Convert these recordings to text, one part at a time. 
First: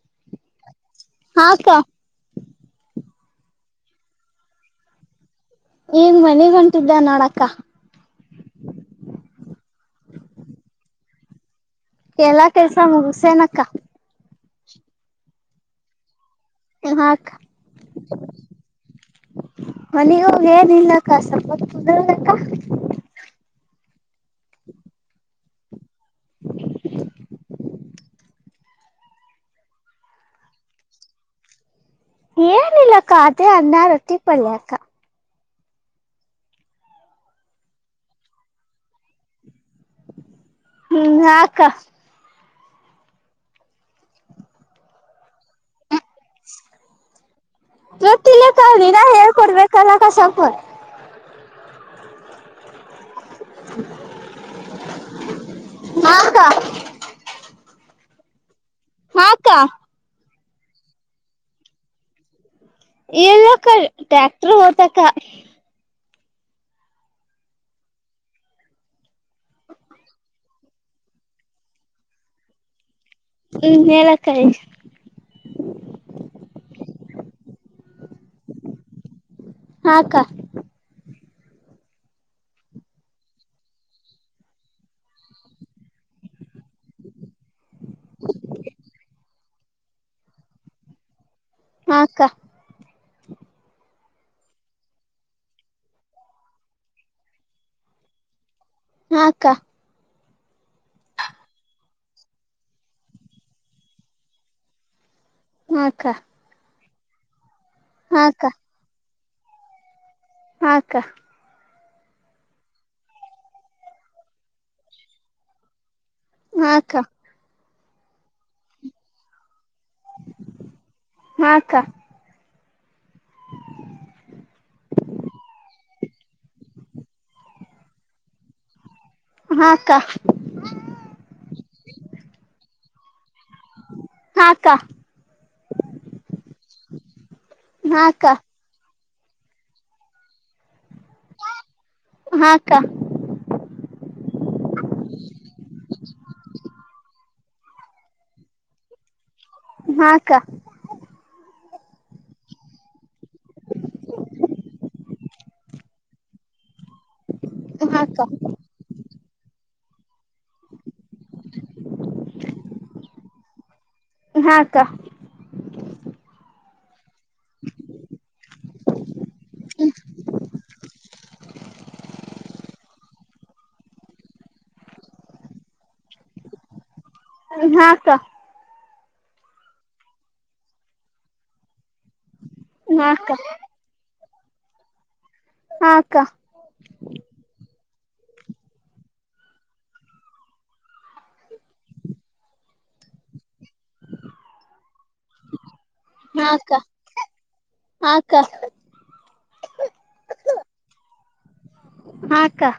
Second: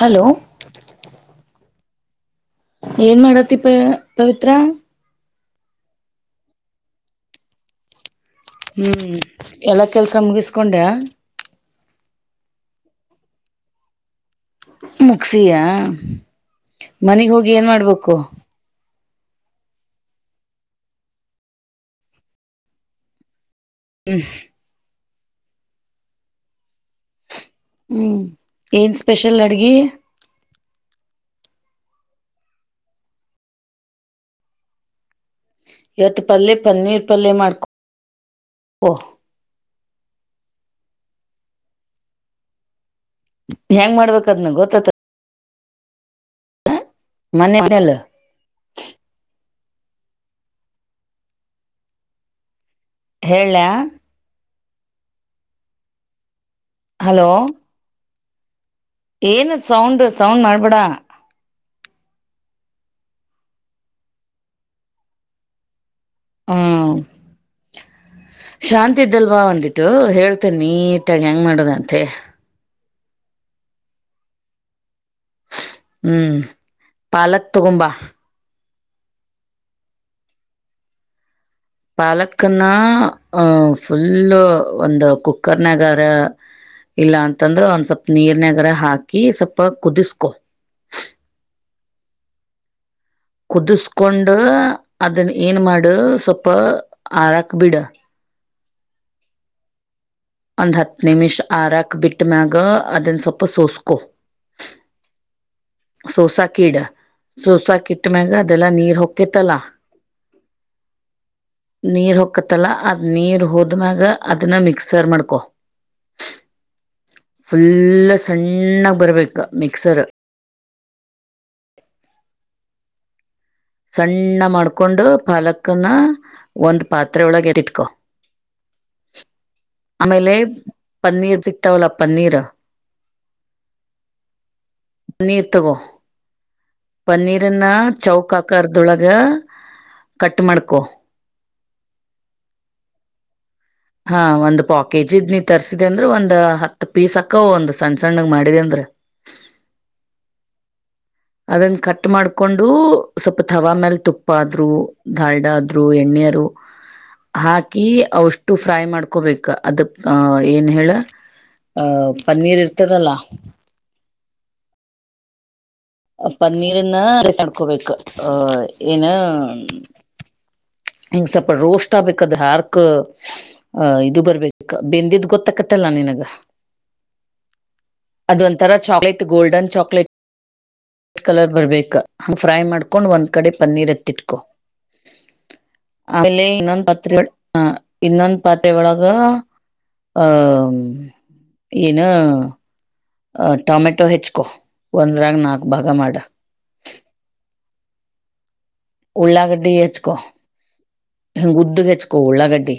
Hello ಹಾಕ್ಕ ಏನ್ ಮಾಡತಿ ಅಪ್ಪಿ ಪವಿತ್ರ ಈಗ ಮನೆಗೆ ಹೊಂಟಿದ್ದೆ ನೋಡಕ್ಕ ಹ್ಞೂ ಎಲ್ಲ ಕೆಲಸ ಮುಗಿಸಿ ಕೊಂಡ್ಯಾ ಎಲ್ಲಾ ಕೆಲಸ ಮುಗಿಸಿ ಏನಕ್ಕಾ ಮುಕ್ಸಿಯಾ ಅಕ್ಕ ಮನೆ ಹೋಗಿ ಏನು ಇಲ್ಲ ಅಕ್ಕ ಸ್ವಲ್ಪ ಅಂರುವುದು ಅಕ್ಕ ಹ್ಮ್ [unintelligible] ಹ್ಮ್ ಏನ್ ಸ್ಪೆಷಲ್ ಅಡುಗೆ ಏನು ಇಲ್ಲ ಕಾವ್ಯ ಅಣ್ಣ ರೊಟ್ಟಿ ಪಲ್ಯ ಅಕ್ಕ ಇವತ್ತು ಪಲ್ಯ ಪನ್ನೀರ್ ಪಲ್ಯ ಮಾಡ್ಕೊ ಹ್ಮ್ ಆಕ್ಕ ಹೆಂಗ್ ಮಾಡಬೇಕಾದ್ನಾ ಗೊತ್ತಾಯ್ತಾ ಹ್ಮ ಮನೆಲ್ಲ ಗೊತ್ತಿಲ್ಲಕ್ಕ ನೀನೇ ಹೇಳಿಕೊಡಬೇಕಲ್ಲ ಸ್ವಲ್ಪ ಹೇಳಳ್ಳ ಹಕ್ಕ ಹಲೋ ಏನ ಹಾಕ್ಕ ಸೌಂಡು ಸಾಂಗ್ ಮಾಡಬೇಡ ಇಲ್ಲ ಅಕ್ಕ ಟ್ಯಾಕ್ಟರ್ ಅಕ್ಕ ಹ್ಮ್ [inaudible] ಶಾಂತಿ ಇದ್ದಿಲ್ವ ಒಂದು ಏಟು ಹೇಳ್ತೀನಿ ಏನು ಮಾಡೋದು ಅಂತ ಹೇಳಿ ಹ್ಮ್ ಹೇಳಕ್ಕ ಹ್ಮ್ ಪಾಲಕ್ ತಗೊಂಬಾ ಹಾಕ್ಕ ಪಾಲಕನ ಫುಲ್ಲು ಒಂದು ಕುಕ್ಕರ್ ನಗರ ಇಲ್ಲ ಅಂತಂದ್ರ ಒಂದ ಸ್ವಲ್ಪ ನೀರ್ನಗರ ಹಾಕಿ ಸ್ವಲ್ಪ ಕುದಿಸ್ಕೊ ಇಲ್ಲಪ್ಪ ಅಂದ್ರೆ ಸ್ವಲ್ಪ ನೀರಾಗಿ ಕುದುಸ್ಕೊ ಹಕ್ಕ ಕುದಿಸಕೊಂಡ ಅದನ್ ಏನ್ ಮಾಡ ಸ್ವಲ್ಪ ಹರಾಕ್ ಬಿಡ ಹಾಕ್ಕ ನಿಶಾ ಆರೋಗ್ಯ ಬಿಟ್ಟು ಮೇಲೆ ಸ್ವಲ್ಪ ಸೋಸಿಕೋ [inaudible] ಸೋಸಾ ಕೀಡ ಸೋಸಾ ಕಿಟ್ಟ ಮ್ಯಾಗ ಹಾಕ್ಕ ಅದೆಲ್ಲ ನೀರ್ ಹೊಕ್ಕತ್ತಲ್ಲ ಹಕ್ಕ ನೀರ್ ಹಕತ್ತಲ್ಲ ಅದ್ ನೀರ್ ಹೋದ್ಮ್ಯಾಗ ಅದನ್ನ ಮಿಕ್ಸರ್ ಮಾಡ್ಕ ಕ ಹಾಕ್ಕ ಫುಲ್ಲ ಸಣ್ಣಾಗಿ ಬರಬೇಕು ಮಿಕ್ಸರ್ ಹಾಕ್ಕ [inaudible] ಸಣ್ಣ ಮಾಡ್ಕೊಂಡು ಪಾಲಕನ ಒಂದ್ ಪಾತ್ರೆ ಒಳಗ ಎತ್ತಿಟ್ಕೊ ಹಾಕ್ಕ ಆಮೇಲೆ ಪನ್ನೀರ್ ಸಿಕ್ತಾವಲ್ಲ ಪನ್ನೀರ್ ಹ ಹಕ್ಕ ಪನ್ನೀರ್ ತಗೋ ಪನ್ನೀರನ್ನ ಹಾಕ್ಕ ಚೌಕ ಹಾಕ್ ಕರ್ದೊಳಗೆ ಕಟ್ ಮಾಡ್ಕೊ ಹಾಕ್ಕ ಹಾ ಒಂದ್ ಪಾಕೇಜ ಇದ್ ನೀ ತರ್ಸಿದೆ ಅಂದ್ರ ಒಂದ್ ಹತ್ ಪೀಸ್ ಅಕ್ಕ ಒಂದ್ ಸಣ್ಣ ಸಣ್ಣ ಮಾಡಿದೆ ಅಂದ್ರ ಹಾಕ್ಕ ಅದನ್ನ ಕಟ್ ಮಾಡ್ಕೊಂಡು ಸ್ವಲ್ಪ ತವಾ ಮೇಲ್ ತುಪ್ಪ ಆದ್ರು ದಧಾಲ್ಡ ಆದ್ರು ಎಣ್ಣೆಯರು ಹ್ಮ ಹಾಕಿ ಅವಷ್ಟು ಫ್ರೈ ಮಾಡ್ಕೊಬೇಕ ಅದ ಅ ಏನ್ ಹೇಳ ಅ ಪನ್ನೀರ್ ಇರ್ತದಲ್ಲ ಹಾಕ್ಕಾ ಪನ್ನೀರನ್ನ ಮಾಡಡ್ಕೋಬೇಕು ಆಹ ಏನ ಇಂಗಸಪ ರೋಸ್ಟ್ ಆಬಕಧಾರಕ ಆ ಇದು ಬರ್ಬೇಕ ಬೆಂದಿದ್ ಗೊತ್ತಕತ್ತಲ್ಲ ನಿನಗ ಹಾಸ ಅದೊಂಂತರಾ ಚಾಕ್ಲೇಟ್ ಗೋಲ್ಡನ್ ಚಾಕ್ಲೇಟ್ ಕಲರ್ ಬರ್ಬೇಕ ಹ ಫ್ರೈ ಮಾಡ್ಕೊಂಡ್ ಒಂದ್ ಹಾಕ್ಕ ಕಡೆ ಪನ್ನೀರ್ ಹತ್ತಿಟ್ಕೊ ಹಾಕ್ಕ ಹಾಕ್ಕ ಆೇಲೆ ಇನ್ನೊಂದು ಪಾತ್ರೆ ಇನ್ನೊಂದು ಪಾತ್ೆಯೊಳಗ ಆಹ ಏನ ಅ ಟೊಮೆಟೊ ಹೆಚ್ಕೊ ಒಂದ್ರಾಗ ನಾಕ್ ಭಾಗ ಮಾಡ ಹಾಕ್ಕ ಹಕ್ಕ ಉಳ್ಳಾಗಡ್ಡಿ ಹೆಚ್ಕೊ ಹಂಗ ಗುದ್ದ ಹೆಚ್ಕೊ ಹಾಕ್ಕ ಉಳ್ಳಾಗಡ್ಡಿ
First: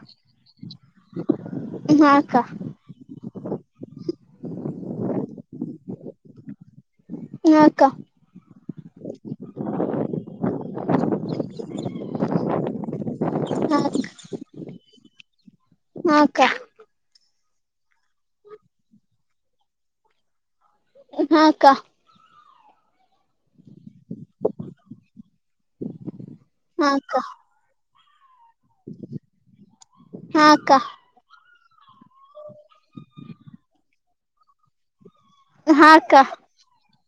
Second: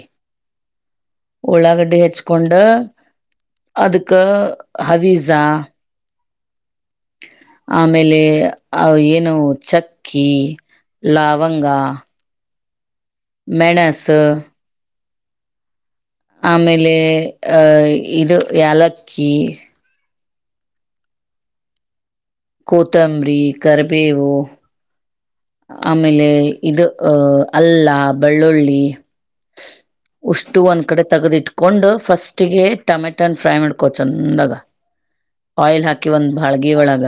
ಉಳ್ಳಾಗಡ್ಡಿ ಹಾಕ್ಕ ಹಾಕ್ಕ ಹೆಚ್ಕೊಂಡ ಅದಕ್ಕೆ ಹವೀಜಾ ಹಾಕ್ಕ ಆಮೇಲೆ ಅ್ ಏನು ಚಕ್ಕಿ ಲವಂಗ ಮೆಣಸ ಹ ಆಮೇಲೆ ಅಹ ಇದು ಯಾಲಕ್ಕಿ ಹಾಕ್ಕಾ ಕತಂಬ್ರಿ ಕಬೇವೋ ಆಮೇಲೆ ಇದು ಹಾಕ್ಕ ಅಹ ಅಲ್ಲ ಬೆಳ್ಳುಳ್ಳಿ ಉಷ್ಟು ಹಾಕ್ಕ ಒಂದ್ ಕಡೆ ತಗದಿಟ್ಕೊಂಡು ಫಸ್ಟ ಟಮೆಟನ್ ಫ್ರೈ ಮಾಡ್ಕೋ ಚಂದಾಗ ಆಯಿಲ್ ಹಾಕಿ ಒಂದು್ ಬಾಳ್ಗ ಒಳಗ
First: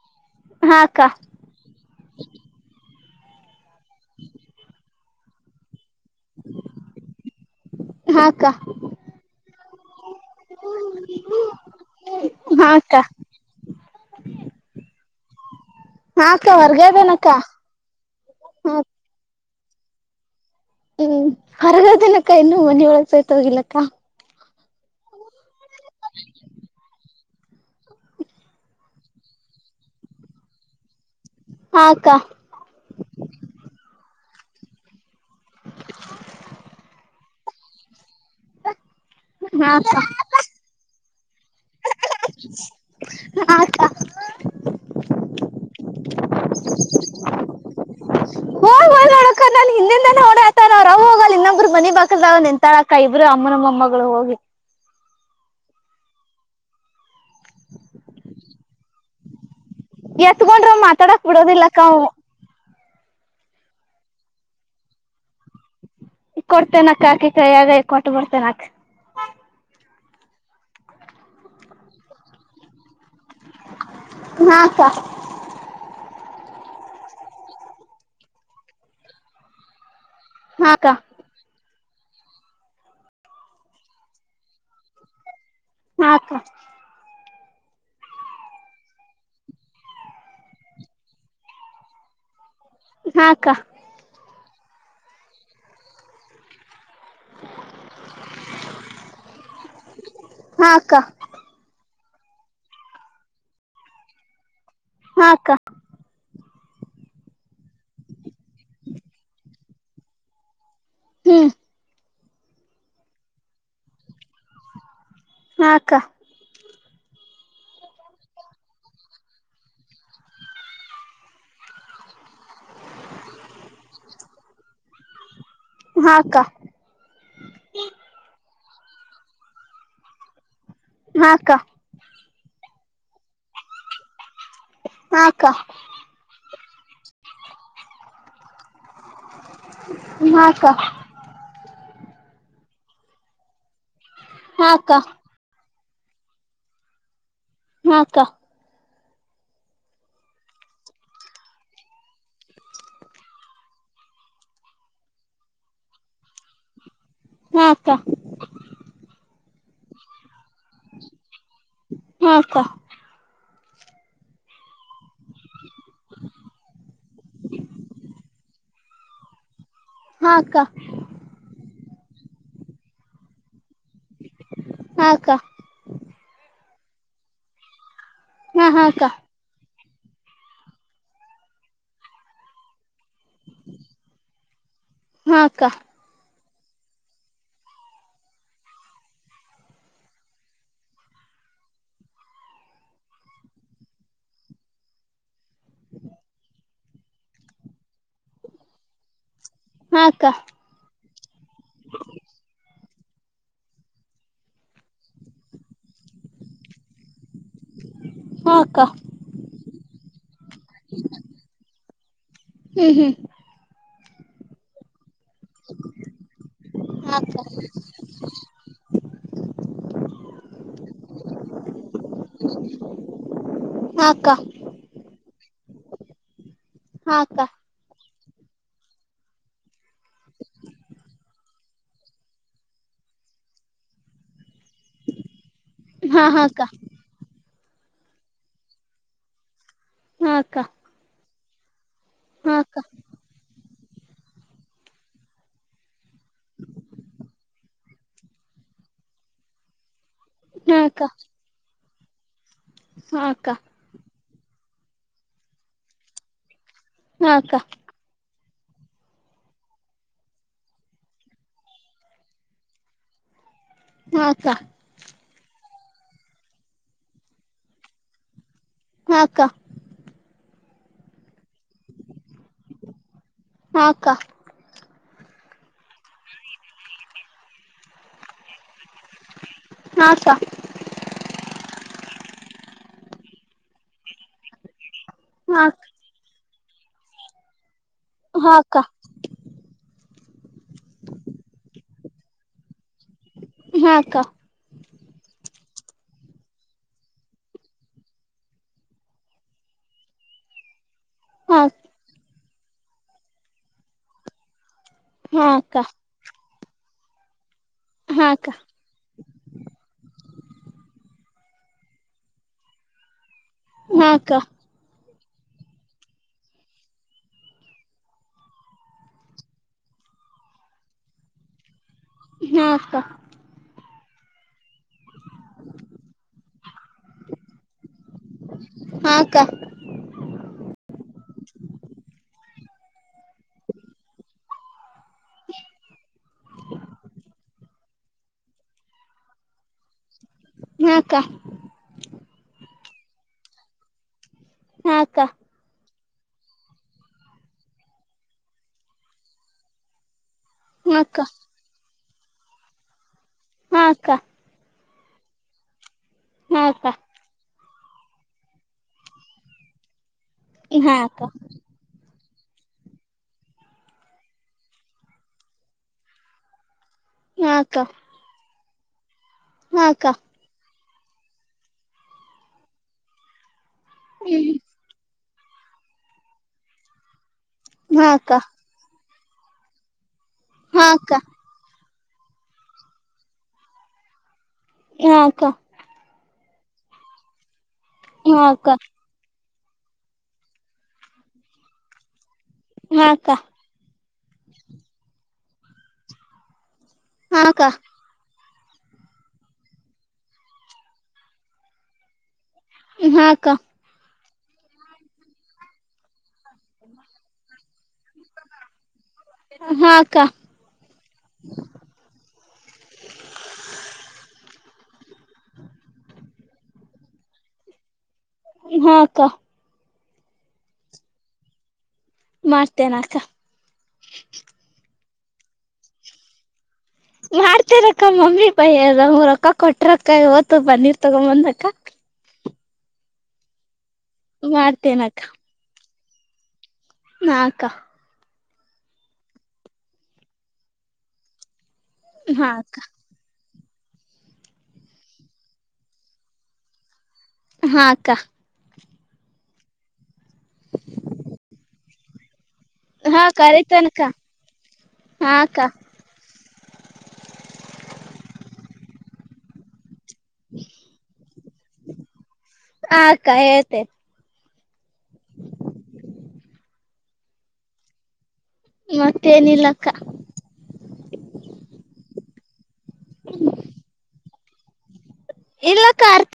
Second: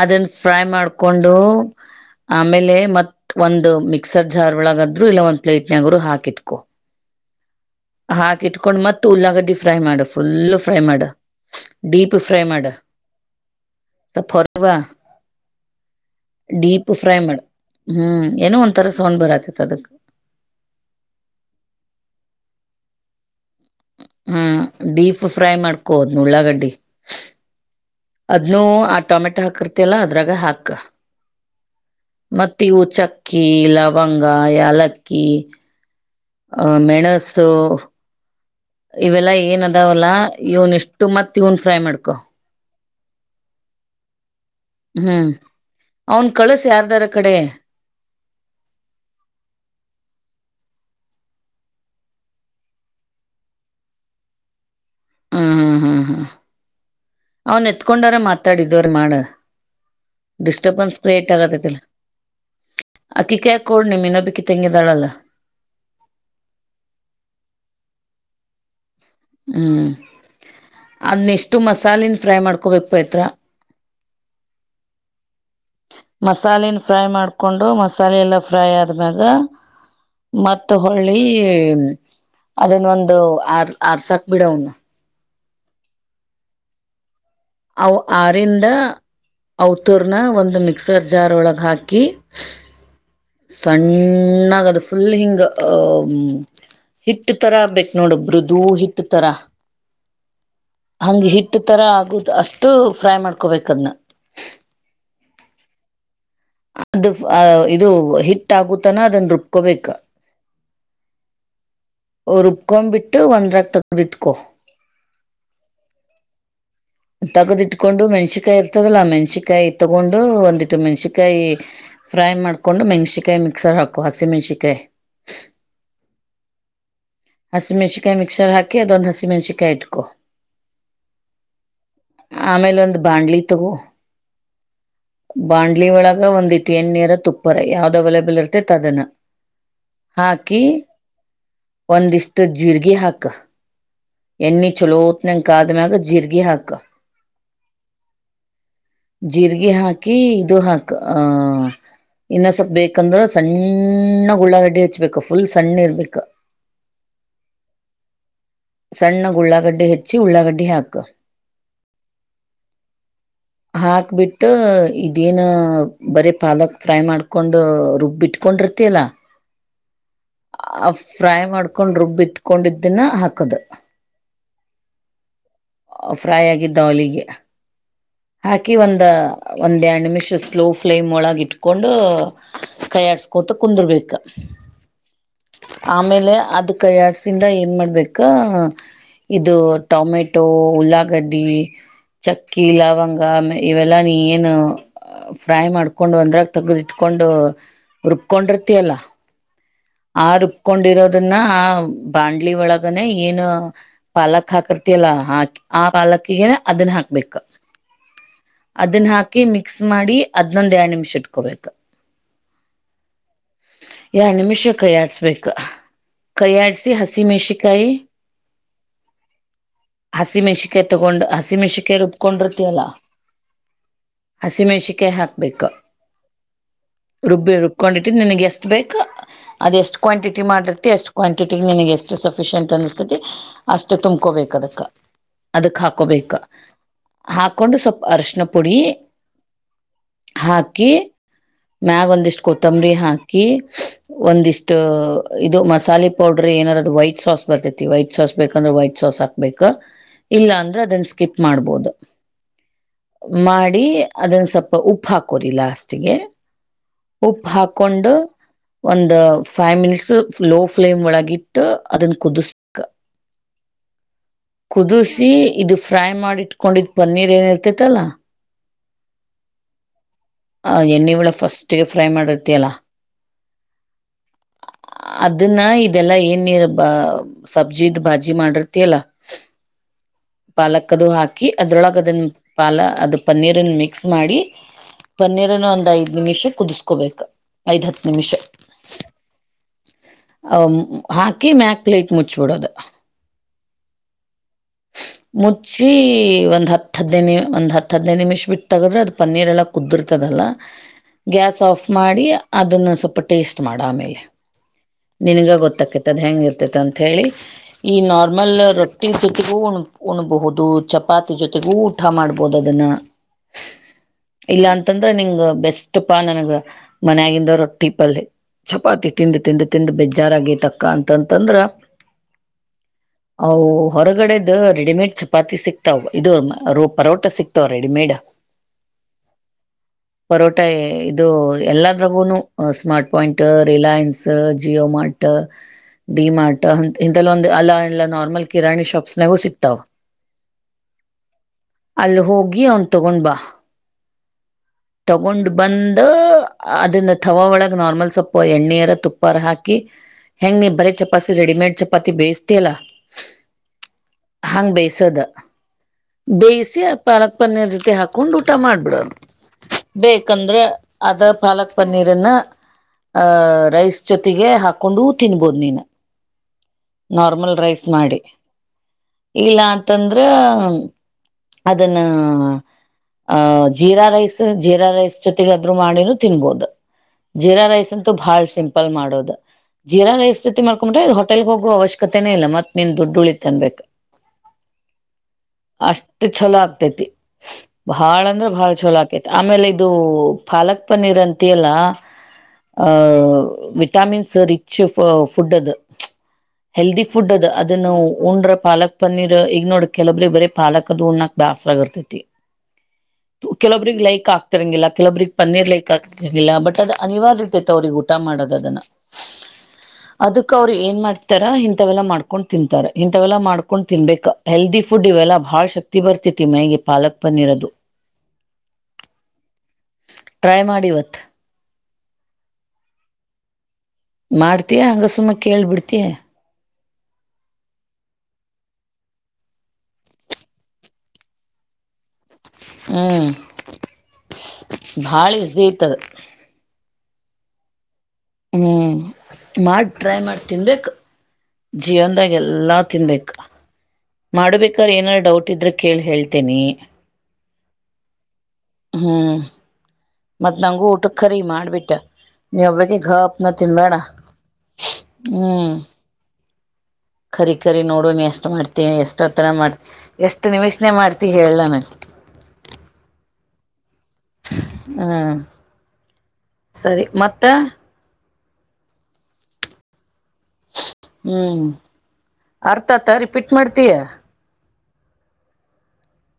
ಅದನ್ನ ಫ್ರೈ ಮಾಡ್ಕೊಂಡು ಆಮೇಲೆ ಮತ್ ಒಂದ್ ಮಿಕ್ಸರ್ ಜಾರ್ ಒಳಗಾದ್ರು ಇಲ್ಲ ಒಂದ್ ಪ್ಲೇಟ್ನ್ಗರು ಹಾಕಿಟ್ಕೊ ಹಾಕಕ್ ಹಾಕ್ಕ ಹಾಕ್ಕ ಇಟ್ಕೊಂಡ್ ಮತ್ ಉಳ್ಳಾಗಡ್ಡಿ ಫ್ರೈ ಮಾಡ ಫುಲ್ ಫ್ರೈ ಮಾಡ ಡೀಪ್ ಫ್ರೈ ಮಾಡ ಹಾಕ್ಕ ಸ್ಲ್ಪ ಹೊರವಾ ನಾಕ್ಕ ಡೀಪ್ ಫ್ರೈ ಹೊರ್ಗೇದೇನಕ್ಕ ಮಾಡ ಹ್ಮ್ ಏನೋ ಒಂ ಸೋೊಂಡ್ ಬರಾತ್ತತ್ ಅದಕ್ ಹ್ಮ್ ಅರ್ಗ ದಿನಕ್ಕ ಇನ್ನು ಮನ ಒಳಗ್ಸೈ್ತ ಹೋಗಿಿಲ್ಲಕ್ಕ ಹ್ಮ್ ಡೀಪ್ ಫ್ರೈ ಮಾಡ್ಕೋದು್ ನಳ್ಳಾಗಡ್ಡಿ ಅದ್ನು ಆ ಟೊಮೆಟೊ ಹಾಕರ್ತಿಯಲ್ಲ ಅದ್ರಾಗ ಹಾಕ್ ಹಾಕ್ಕ ಮತ್ತ ಇವು ಚಕ್ಕಿ ಲವಂಗ ಯಲಕ್ಕಿ ಮೆಣಸ ಇವೆಲ್ಲಾ ಏನ್ ಹಾಕ್ಕ ಅದಾವಲ್ಲ ಇವ್ನ್ ಇಷ್ಟು ಮತ್ ಇವನ್ ಫ್ರೈ ಮಾಡ್ಕೊ ಆಯತಾ ಹ್ಮ್ ಅವನ್ ಕಳಸ ಯಾರ್ದಾರ ಕಡೆ ಹೋಗ ಹಿಂದ ಹೊಡ ಹತಾರ ಅವೋಗ ಲ್ಲಿ ಇನ್ನೊಬ್ರು ಮಿ ಬಾಕದೆಂತಾಳಕ್ಕ ಇಬ್ರು ಅಮ್ಮನಮ್ಮಗಳು ಹೋಗಿ ಹ್ಮ್ ಹ್ಮ್ ಹ್ಮ್ ಹ್ಮ್ ಅವನ್ ಎತ್ಕೊಂಡಾರ ಮಾತಾಡಿದವ್ರ ಮಾಡ ಎತ್ಕೊಂಡ್ರ ಡಿಸ್ಟರ್ಬನ್ಸ್ ಮಾತಾಡಕ್ ಕ್ರಿಯೇಟ್ ಬಿಡೋದಿಲ್ಲಕ್ಕ ಆಗತ್ತತಿಲ್ಲ ಅವು ಅಕ್ಕಿಿಕ್ಯಾಕೋಡ್ ನಿ ಮನ್ನೊ ಬಿಕ್ಕಿ ತೆಂಗಿದಾಳಲ್ಲ ಕೊಡ್ತೇನಕ್ಕ ಆಕಿ ಕೈಯಾಗ ಕೊಟ್ಟುಬಡ್ತೇನಕ್ ಹ್ಞೂ ಅದನ್ನ ಎಷ್ಟು ಮಸಾಲಿನ ಫ್ರೈ ಮಾಡ್ಕೋಬೇಕು ಪಾಯತ್ರ ಹಾಕ್ಕ ಮಸಾಲೆನ ಫ್ರೈ ಮಾಡ್ಕೊಂಡು ಮಸಾಲೆ ಎಲ್ಲ ಫ್ರೈ ಆದ್ಮ್ಯಾಗ ಮ ಹಾಕ ಹಳ್ಳಿ ಅದನ್ನ ಒಂದು ಆರ್ ಆರ್ ಸಾಕ್ ಬಿಡ ಅವನು ಹಾಕ ಅ ಆರಿಂದ ಅವತರ್ನ ಒಂದು ಮಿಕ್ಸರ್ ಜಾರ್ ಒಳಗ ಹಾಕಿ ಹಾಕ್ಕ ಹ್ಣಾಗದು ಫುಲ್ ಹಿಂಗ ಹಿಟ್ ತರಗ್ ಬು ನೋಡಬ್ಬ್ರದುೂ ಹಿಟ್ ತರ ಹಾಕ ಹಂಗ ಹಿಟ್ ಎಷ್ಟ ತರ ಆಗುದ ಅಷ್ಟು ಫ್ರೈ ಮಾಡ್ಕೊಬೇಕ ಅದನ್ನ ಹಾಕ್ಕ ಅದು ಇದು ಹಿಟ್ ಆಗುತ್ತಾನ ಅದನ್ನ ರುಬ್ಕೋಬೇಕ ಹ್ಮ್ ್ರುಬ್ಕೊಂಡ್ಬ ಬಿಟ್ಟು ಒಂದ್ರಕ್ ತಗದ್ ಇಟ್ಕೊ ಹಾಕ್ಕ ತಗ್ದಿ ಇಟ್ಕೊಂಡು ಮೆಣಸನ್ಕಾಯಿ ಇರ್ತದಲ್ಲಾ ಮೆಣಸಕಾಯಿ ತಗೊಂಡು ಒಂದಿಟ್ಟು ಮೆಣಸಕಾಯಿ ಕಾಯಿ ಫ್ರೈ ಮಾಡ್ಕೊಂಡು ಮೆಣ್ಸಕಾಯಿ ಮಿಕ್ಸರ್ ಹಾಕು ಹಸಿ ಮೆಣ್ಸನ್ಕಾಯಿ ಹಾಕ್ಕಾ ಹಸಿಮೆಣಸನ್ಯಿಕ್ಸ ಹಾಿ ಅದೊ್ ಹಸಿ ಮೆಣಸನ್ಾಯಿ ಇಕೋ ಹಾಕ್ಕ ಆಮೇಲೆ ಒಂದ್ ಬಾಂಡ್ಲಿ ತಗೋ ಹಾಕ ಬಾಣ್ಲಿ ಒಳಗ ಒಂದ್ ಇಟ್ಟ ಎಣ್ಣೀರ ತುಪ್ಪಾರ ಯಾವ್ದ ಅವೈಲೇಬಲ್ ಇರುತ್ತೆ ಅದನ್ನು ಹಾಕಿ ಹಾಕ ಒಂದಿಷ್ಟ ಜೀರ್ಗಿ ಹಾಕ ಎಣ್ಣಿ ಚಲೋ ಹಾಕ ಎಣ್ಣಿ ಕಾದ ಮ್ಯಾಗ ಜೀರ್ಗಿ ಹಾಕ ಹಾ ಅಕ್ಕ ಜೀರ್ಗಿ ಹಾಕಿ ಇದು ಹಾಕ್ ಆ ಇನ್ನ ಸ್ವಲ್ಪ್ ಬೇಕಂದ್ರ ಸಣ್ಣ ಉಳ್ಳಾಗಡ್ಡಿ ಹೆಚ್ಬೇಕು ಫುಲ್ ಸಣ್ಣ ಇರ್ಬೇಕು ಹಾ ಅಕ್ಕಾ ಸಣ್ಣಗ ಉಳ್ಳಾಗಡ್ಡಿ ಹೆಚ್ಚಿ ಉಳ್ಳಾಗಡ್ಡಿ ಹಾಕ ಹಾ ಅಕ್ಕ ಹಾಕ್ಬಿಟ್ಟ ಇದೇನ ಬರೀ ಪಾಲಕ್ ಫ್ರೈ ಮಾಡ್ಕೊಂಡ್ ರುಬ್ಬಿಟ್ಟ ಕೊಂಡಿರ್ತಲ್ಲಾ ಹಾ ಅಕ್ಕಾ ಫ್ರೈ ಮಾಡ್ಕೊಂಡ್ ರುಬ್ಬಿ ಇಟ್ಕೊಂಡಿದ್ದಿನ ಹಾಕುದ ಹಾ ಅಕ್ಕಾ ಫ್ರೈ ಆಗಿದ್ದ ಅವಲಿಗೆ ಹಾಕಿ ಒಂದ ಹಾಕ ಒಂದ್ ಎರಡು ನಿಮಿಷ ಸ್ಲೋ ಫ್ಲೇಮ್ ಒಳಗ ಇಟ್ಕೊಂಡು ಕೈಯಾರ್ಸ್ ಕೂತ ಕುಂದರ್ಬೇಕ ಹಾಕ ಹಾಕ ಆಮೇಲೆ ಅದು ಕೈಯಾಡ್ಸಿಂದ ಏನು ಮಾಡಬೇಕ ಇದು ಟೊಮೆಟೊ ಉಲ್ಲಾಗಡ್ಡಿ ಚಕ್ಕಿ ಲವಂಗ ಹಿಂಗ ಇವೆಲ್ಲಾ ನೀ ಏನು ಫ್ರೈ ಮಾಡ್ಕೊಂಡು ಒಂದ್ರಾಗ ತಗ್ದ್ ಇಟ್ಕೊಂಡು ರುಬ್ಕೊಂಡಿರ್ತಿಯಲ್ಲಾ ಆ ರುಬ್ಕೊಂಡಿರೋದನ್ನ ಆ ಬಾಂಡ್ಲಿ ಒಳಗ ಅದನೇ ಏನು ಪಾಲಕ್ ಹಾಕರ್ತಿಯಲ್ಲ ಹಾಕಿ ಆ ಪಾಲಕ್ಕಿಗೆ ಅದನ್ನ ಹಾಕ್ಬೇಕ ಹಾಕ ಅದನ್ನ ಹಾಕಿ ಮಿಕ್ಸ್ ಮಾಡಿ ಅದ್ನೊಂದ ಎರಡ್ ನಿಮಿಷ ಇಟ್ಕೋಬೇಕು ಹ್ಮ್ ಹ್ಮ್ ಎರಡ ನಿಮಿಷ ಕೈಯ ಆಡ್ಸ್ ಬೇಕು ಕಯ್ಯಾಡ್ಸಿ ಹಸಿ ಹಾಕ ಮೆಣಸಿಕಾಯಿ ಹಸಿ ಮೆಣಸಿಕೆ ತಗೊಂಡ್ ಹಸಿ ಮೆಣಸಿಕೆ ರುಬ್ಬಕೊಂಡ್ರ ತಿಯಲ್ಲ ಹಾ ಅಕ್ಕ ಹಸಿಮೆಣಸಿಕಾಯ ಹಾಕ್ಬೇಕ ಹಾ ಅಕ್ಕ ರುಬ್ಬಿ ರುಬ್ಕೊಂಡಿಟ್ಟ್ ನಿನ್ಗೆ ಎಷ್ಟು ಬೇಕ ಅದ ಎಷ್ಟು ಕ್ವಾಂಟಿಟಿ ಮಾಡಿರ್ತಿ ಎಷ್ಟು ಕ್ವಾಂಟಿಟಿ ನಿನಗೆ ಎಷ್ಟ ಸಫಿಶಿಯೆಂಟ್ ಅನ್ಸ್ತತಿ ಅಷ್ಟು ತುಂಬ್ಕೊಬೇಕ ಅದಕ್ಕ ಅದಕ್ ಹಾ ಹಾಕೋಬೇಕ ಹಾ ಅಕ್ಕ ಹಾಕೊಂಡು ಸ್ವಲ್ಪ ಅರಶಿನ ಪುಡಿ ಹಾಕಿ ಮ್ಯಾಗ ಒಂದಿಷ್ಟ್ ಹಾ ಅಕ್ಕ ಕೊತ್ತಂಬರಿ ಹಾಕಿ ಒಂದಿಷ್ಟ ಇದು ಮಸಾಲೆ ಪೌಡರ್ ಏನಾರದು ವೈಟ್ ಸಾಸ್ ಬರ್ತೈತಿ ವೈಟ್ ಸಾಸ್ ಬೇಕಂದ್ರೆ ವೈಟ್ ಸಾಸ್ ಹಾಕ್ಬೇಕ ಇಲ್ಲ ಹಾ ಅಂದ್ರೆ ಅಕ್ಕ ಅದನ್ನ ಸ್ಕಿಪ್ ಮಾಡ್ಬೋದು ಹಾ ಅಕ್ಕ ಮಾಡಿ ಅದನ್ ಸ್ವಲ್ಪ ಉಪ್ಪ ಹಾಕೋರಿ ಲಾಸ್ಟ್ ಗೆ ಹಾ ಉಪ್ಪು ಅಕ್ಕ ಹಾಕೊಂಡು ಒಂದ್ ಫೈವ್ ಮಿನಿಟ್ಸ್ ಲೋ ಫ್ಲೇಮ್ ಒಳಗಿಟ್ಟ ಅದನ್ನ ಕುದಿಸ್ಬೇಕ ಹಾ ಅಕ್ಕಾ ಕುದಸಿ ಇದು ಫ್ರೈ ಮಾಡಿ ಇಟ್ಕೊಂಡಿದ್ ಪನ್ನೀರ್ ಏನಿರ್ತೈತಲ್ಲಾ ಹಾ ಅಕ್ಕಾ ಎಣ್ಣೆವಳ ಫಸ್ಟಿಗೆ ಫ್ರೈ ಮಾಡಿರ್ತಯಲ್ಲಾ ಹಾ ಅಕ್ಕಾ ಅದನ್ನ ಇದೆಲ್ಲಾ ಏನ್ರ್ ಬ ಸಬ್ಜಿದ ಬಾಜಿ ಮಾಡಿರ್ತಿಯಲ್ಲಾ ಹಾ ಅಕ್ಕಾ ಪಾಲಕ್ದು ಹಾಕಿ ಅದ್ರೊಳಗ ಅದನ್ನ ಪಾಲ ಅದು ಪನ್ನೀರ್ ನ್ನ ಮಿಕ್ಸ್ ಮಾಡಿ ಪನ್ನೀರನ ಒಂದ್ ಐದ್ ನಿಮಿಷ ಕುದಿಸ್ಕೋಬೇಕ ಐದ್ ಹತ್ತು ನಿಮಿಷ ಹಾ ಅಕ್ಕ ಅ ಹಾಕಿ ಮ್ಯಾಕ್ ಪ್ಲೇಟ್ ಮುಚ್ಬಿಡೋದು ಹಾ ಅಕ್ಕಾ. ಮುಚ್ಚಿ ಒಂದ ಹತ್ತು ಹದಿನೈ ನಿಮ ಒಂದ ಹತ್ತು ಹದನೈದ ನಿಮಿಷ ಬಿಟ್ಟು ತಗದ್ರ ಅದು ಪನ್ನೀರ್ ಎಲ್ಲ ಕುದಿರ್ತದಲ್ಲ [inaudible] ಗ್ಯಾಸ್ ಆಫ್ ಮಾಡಿ ಅದನ್ನು ಸ್ವಲ್ಪ ಟೇಸ್ಟ್ ಮಾಡು ಆಮೇಲೆ ನಿನಗ ಗೊತ್ತಾಗ್ತೈತಿ ಅದ್ ಹೆಂಗ ಇರ್ತೀತೆ ಅಂತ ಹೇಳಿ ಈ ನಾರ್ಮಲ್ ರೊಟ್ಟಿ ಸುತ್ತಗೂ ಉಣ ಬಹುದು ಚಪಾತಿ ಜೊತೆಗೂ ಊಟ ಮಾಡ್ಬಹುದು ಅದನ್ನ ಹಾ ಅಕ್ಕಾ ಇಲ್ಲ ಅಂತಂದ್ರೆ ನಿಂಗ ಬೆಸ್ಟ್ ಪಾ ನನ್ಗ ಮನ್ಯಾಗಿಂದ ರೊಟ್ಟಿ ಪಲ್ಲೆ. ಚಪಾತಿ ತಿಂದು ತಿಂದು ತಿಂದು ಬೇಜಾರಾಗಿ ತಕ್ಕಾ ಅಂತಂತಂದ್ರ ಹಾ ಅಕ್ಕಾ ಅವು ಹೊರಗಡೆದ ರೆಡಿಮೇಡ್ ಚಪಾತಿ ಸಿಕ್ತಾವ ಇದು ರ ಪರೋಟ ಸಿಕ್ತಾವ ರೆಡಿಮೇಡ್ ಹಾ ಅಕ್ಕಾ ಪರೋಟೆ ಇದು ಎಲ್ಲದ್ರಗುನು smart point Reliance Jio mart D mart ಹಿಂತಲಿ ಒಂದ ಅಲ್ಲ ಈಲ್ಲ ನಾರ್ಮಲ್ ಕಿರಾಣಿ ಶಾಪ್ಸ್ ನಾಗು ಸಿಕ್ ಕ್ತಾವ ಹಾ ಅಕ್ಕಾ. ಅಲ್ಲಿ ಹೋಗಿ ಅವನ್ ತಗೊಂಡ್ಬಾ ಹಾ ಅಕ್ಕ ಹಾ ಅಕ್ಕ ತಗೊಂಡ್ ಬಂದ ಅದನ್ನ ತವಾ ಒಳಗ ನಾರ್ಮಲ್ ಸ್ವಲ್ಪ ಎಣ್ಣಿಯರ ತುಪ್ಪಾಅರಾ ಹಾಕಿ ಹೆಂ ನೀ ಬರೆ ಚಪಾತಿ ರೆಡಿಮೇಡ್ ಚಪಾತಿ ಬೇಯಿಸ್ಟೀಯಲ್ಲಾ ಹಾ ಹಾ ಅಕ್ಕಾ ಹಂಗ್ ಬೇಯ್ಸದ ಬೇಯಿಸಿ ಅಕ್ಕ ಹಾ ಅಕ್ಕ ಹಾ ಪಾಲಕ್ ಪನ್ನೀರ್ ಜೊತೆ ಹಾಕೊಂಡ್ ಊಟ ಮಾಡಿಬಿಡೋದ ಬೇಕಂದ್ರೆ ಅದ ಅಕ್ಕ ಪಾಲಕ್ ಪನ್ನಿರನ್ನ ಅಹ ರೈಸ್ ಜೊತೆಗೆ ಹಾಕೊಂಡು ತಿನ್ಬೋದ ನೀನು ನಾರ್ಮಲ್ ರೈಸ್ ಮಾಡಿ ಇಲ್ಲ ಹಾ ಅಕ್ಕ ಅಂತಂದ್ರ ಅದನ್ನ ಅ ಜೀರಾ ರೈಸ್ ಹಾ ಜೀರಾ ರೈಸ್ ಜೊತೆ ಅದನು ಮಾಡಿನೂ ತಿನ್ಬಹುದು ಜೀರಾ ರೈಸ್ ಅಂತೂ ಭಾಳ್ ಸಿಂಪ ಲ್ ಮಾಡೋದು ಜೀರಾ ರೈಸ್ ಗತಿ ಮಾಡ್ಕೊಂಡ್ರ ಹೋಟೆಲ್ಗೆ ಹೋಗುವ ಅವಶ್ಯಕ ಕತೆನೇ ಇಲ್ಲ ಮತ್ ನೀನ್ ದುಡ್ಡು ಉಳಿತ ಅನ್ಬೇಕ್ ಹಾ ಅಕ್ಕಾ. ಅಷ್ಟ್ ಚಲೋ ಆಗ್ತೇತಿ ಬಾಳ ಅಂದ್ರ ಬಾಳ ಚಲೋ ಆಗ್ತ ತೀತೇ ಆಮೇಲೆ ಇದು ಪಾಲಕ್ ಪನ್ನೀರ್ ಅಂತಿ ಅಲ್ಲಾ ಆ ಹಾ ಅಕ್ಕ ಹಾ ಅಕ್ಕ ಹಾ ಅಕ್ಕ ಹಾ ಅಕ್ಕ ಹಾ ಅಕ್ಕ ಹಾ ಅಕ್ಕ ಹಾ ಅಕ್ಕ ಹಾ ವಿಟಾಮಿನ್ಸ್ ರಿಚ್ ಫುಡ್ ಅದು ಹೆಲ್ದಿ ಫುಡ್ ಅದು ಅಕ್ಕ ಅದನ್ನು ಉಂಡ್ರ ಪಾಲಕ್ ಪನ್ನೀರ್ ಈಗ ನೋಡ ಕೆಲೊಬ್ರಿಗೆ ಬರೇ ಪಾಲಕ ಅದು ಉಣ್ಣಾಕ್ ಬ್ಯಾಸರ ಆಗ ಇರ್ತೈತಿ ಹಾ ಅಕ್ಕಾ ಒಬ್ರಿಗ್ ಲೈಕ್ ಆಗ್ತರಂಗಿಲ್ಲ ಕೆಲೊಬ್ರಿಗೆ ಪನ್ನೀರ್ ಲೈಕ್ ಆಗ್ತರಂಗಿಲ್ಲ ಬಟ್ ಅದು ಅನಿವಾರ್ಯತೆೈತೆ ಅವ್ರಿಗೆ ಊಟ ಮಾಡೋದ ಅದನ್ನ ಹಾ ಅಕ್ಕ ಅದಕ ಅವ್ರ ಏನ್ ಮಾಡ್ತಾರ ಇಂಥವೆಲ್ಲ ಮಾಡ್ಕೊಂಡ್ ತಿಂತಾರ ಇಂಥವೆಲ್ಲ ಮಾಡ್ಕೊಂಡ್ ತಿನ್ಬೇಕ ಹೆಲ್ದಿ ಫುಡ್ ಇವೆಲ್ಲ ಭಾಳ ಶಕ್ತಿ ಬರ್ತೈತಿ ಮೈಗೆ ಪಾಲಕ್ ಪನ್ನಿರದು ಹಾ ಅಕ್ಕ ಟ್ರೈ ಮಾಡ ಇವತ್ತ್ ಮಾಡ್ತೇನ ಅಕ್ಕಾ ಮಾಡ್ತಯ ಹಂಗ ಸುಮ್ಮಾ ಕೇಳ್ಬಿಡ್ತ ಮಾಡ್ತಿರಕ್ಕ ಮಮ್ಮಿ ಬಯ ಎದ ಮೂಊರಕ್ಕ ಕೊಟ್ರಕ್ಕ ಓತ ಬನ್ನಿರ್ ತಗೊಂಬಂದಕ್ಕ ಹ್ಮ್ ಮಾಡ್ತೇನಕ್ಕ ಭಾಳ ಇಝಿ ಇತ್ತದು ನಾಲ್ಕ ಹ್ಮ್ ಮಾಡಿ ಟ್ರೈ ಮಾಡಿ ತಿನ್ಬೇಕು ಜೀವನ್ದಾಗ ಹಾ ಎಲ್ಲಾ ಅಕ್ಕ ತಿನ್ಬೇಕು ಮಾಡ್ಬೇಕಾದ್ರ ಏನಾದಾರ ಡೌಟ್ ಇದ್ರೆ ಕೇಳಿ ಹೇಳ್ತೇನಿ ಹಾ ಅಕ್ಕ ಹ್ಮ್ ಮತ್ತತ್ ನಂಗೂ ಊಟ ಖರಿ ಮಾಡ್ಬಿಟ್ಟ ನೀ ಒಬ್ಬಗ ಘ ಹಾ ಅಪ್ನ ತಿನ್ಬೇಡ ಕರಿತೇನಕ್ಕ ಹಾ ಅಕ್ಕ ಹ್ಮ್ ಕರಿ ಕರಿ ನೋಡಣ ಎಷ್ಟ್ ಮಾಡ್ತ ಎಷ್ಟತರ ಮಾಡ್ತಿ ಎಷ್ಟು ನಿಮಿಷನೆ ಮಾಡ್ತಿ ಹೇಳಲ್ಲ ನನ್ ಹಾ ಅಕ್ಕ ಹೇಳ್ತೇನೆ ಹ್ಮ ಸರಿ ಮತ್ತೆ ಮತ್ತೇನ್ಲ್ಲಕ್ಕ ಹ್ಮ್ ಅರ್ಥತ ರಿಪಿಟ್ ಮಾಡ್ತೀಯಾ ಇಲ್ಲ ಕಾರ್ತಿ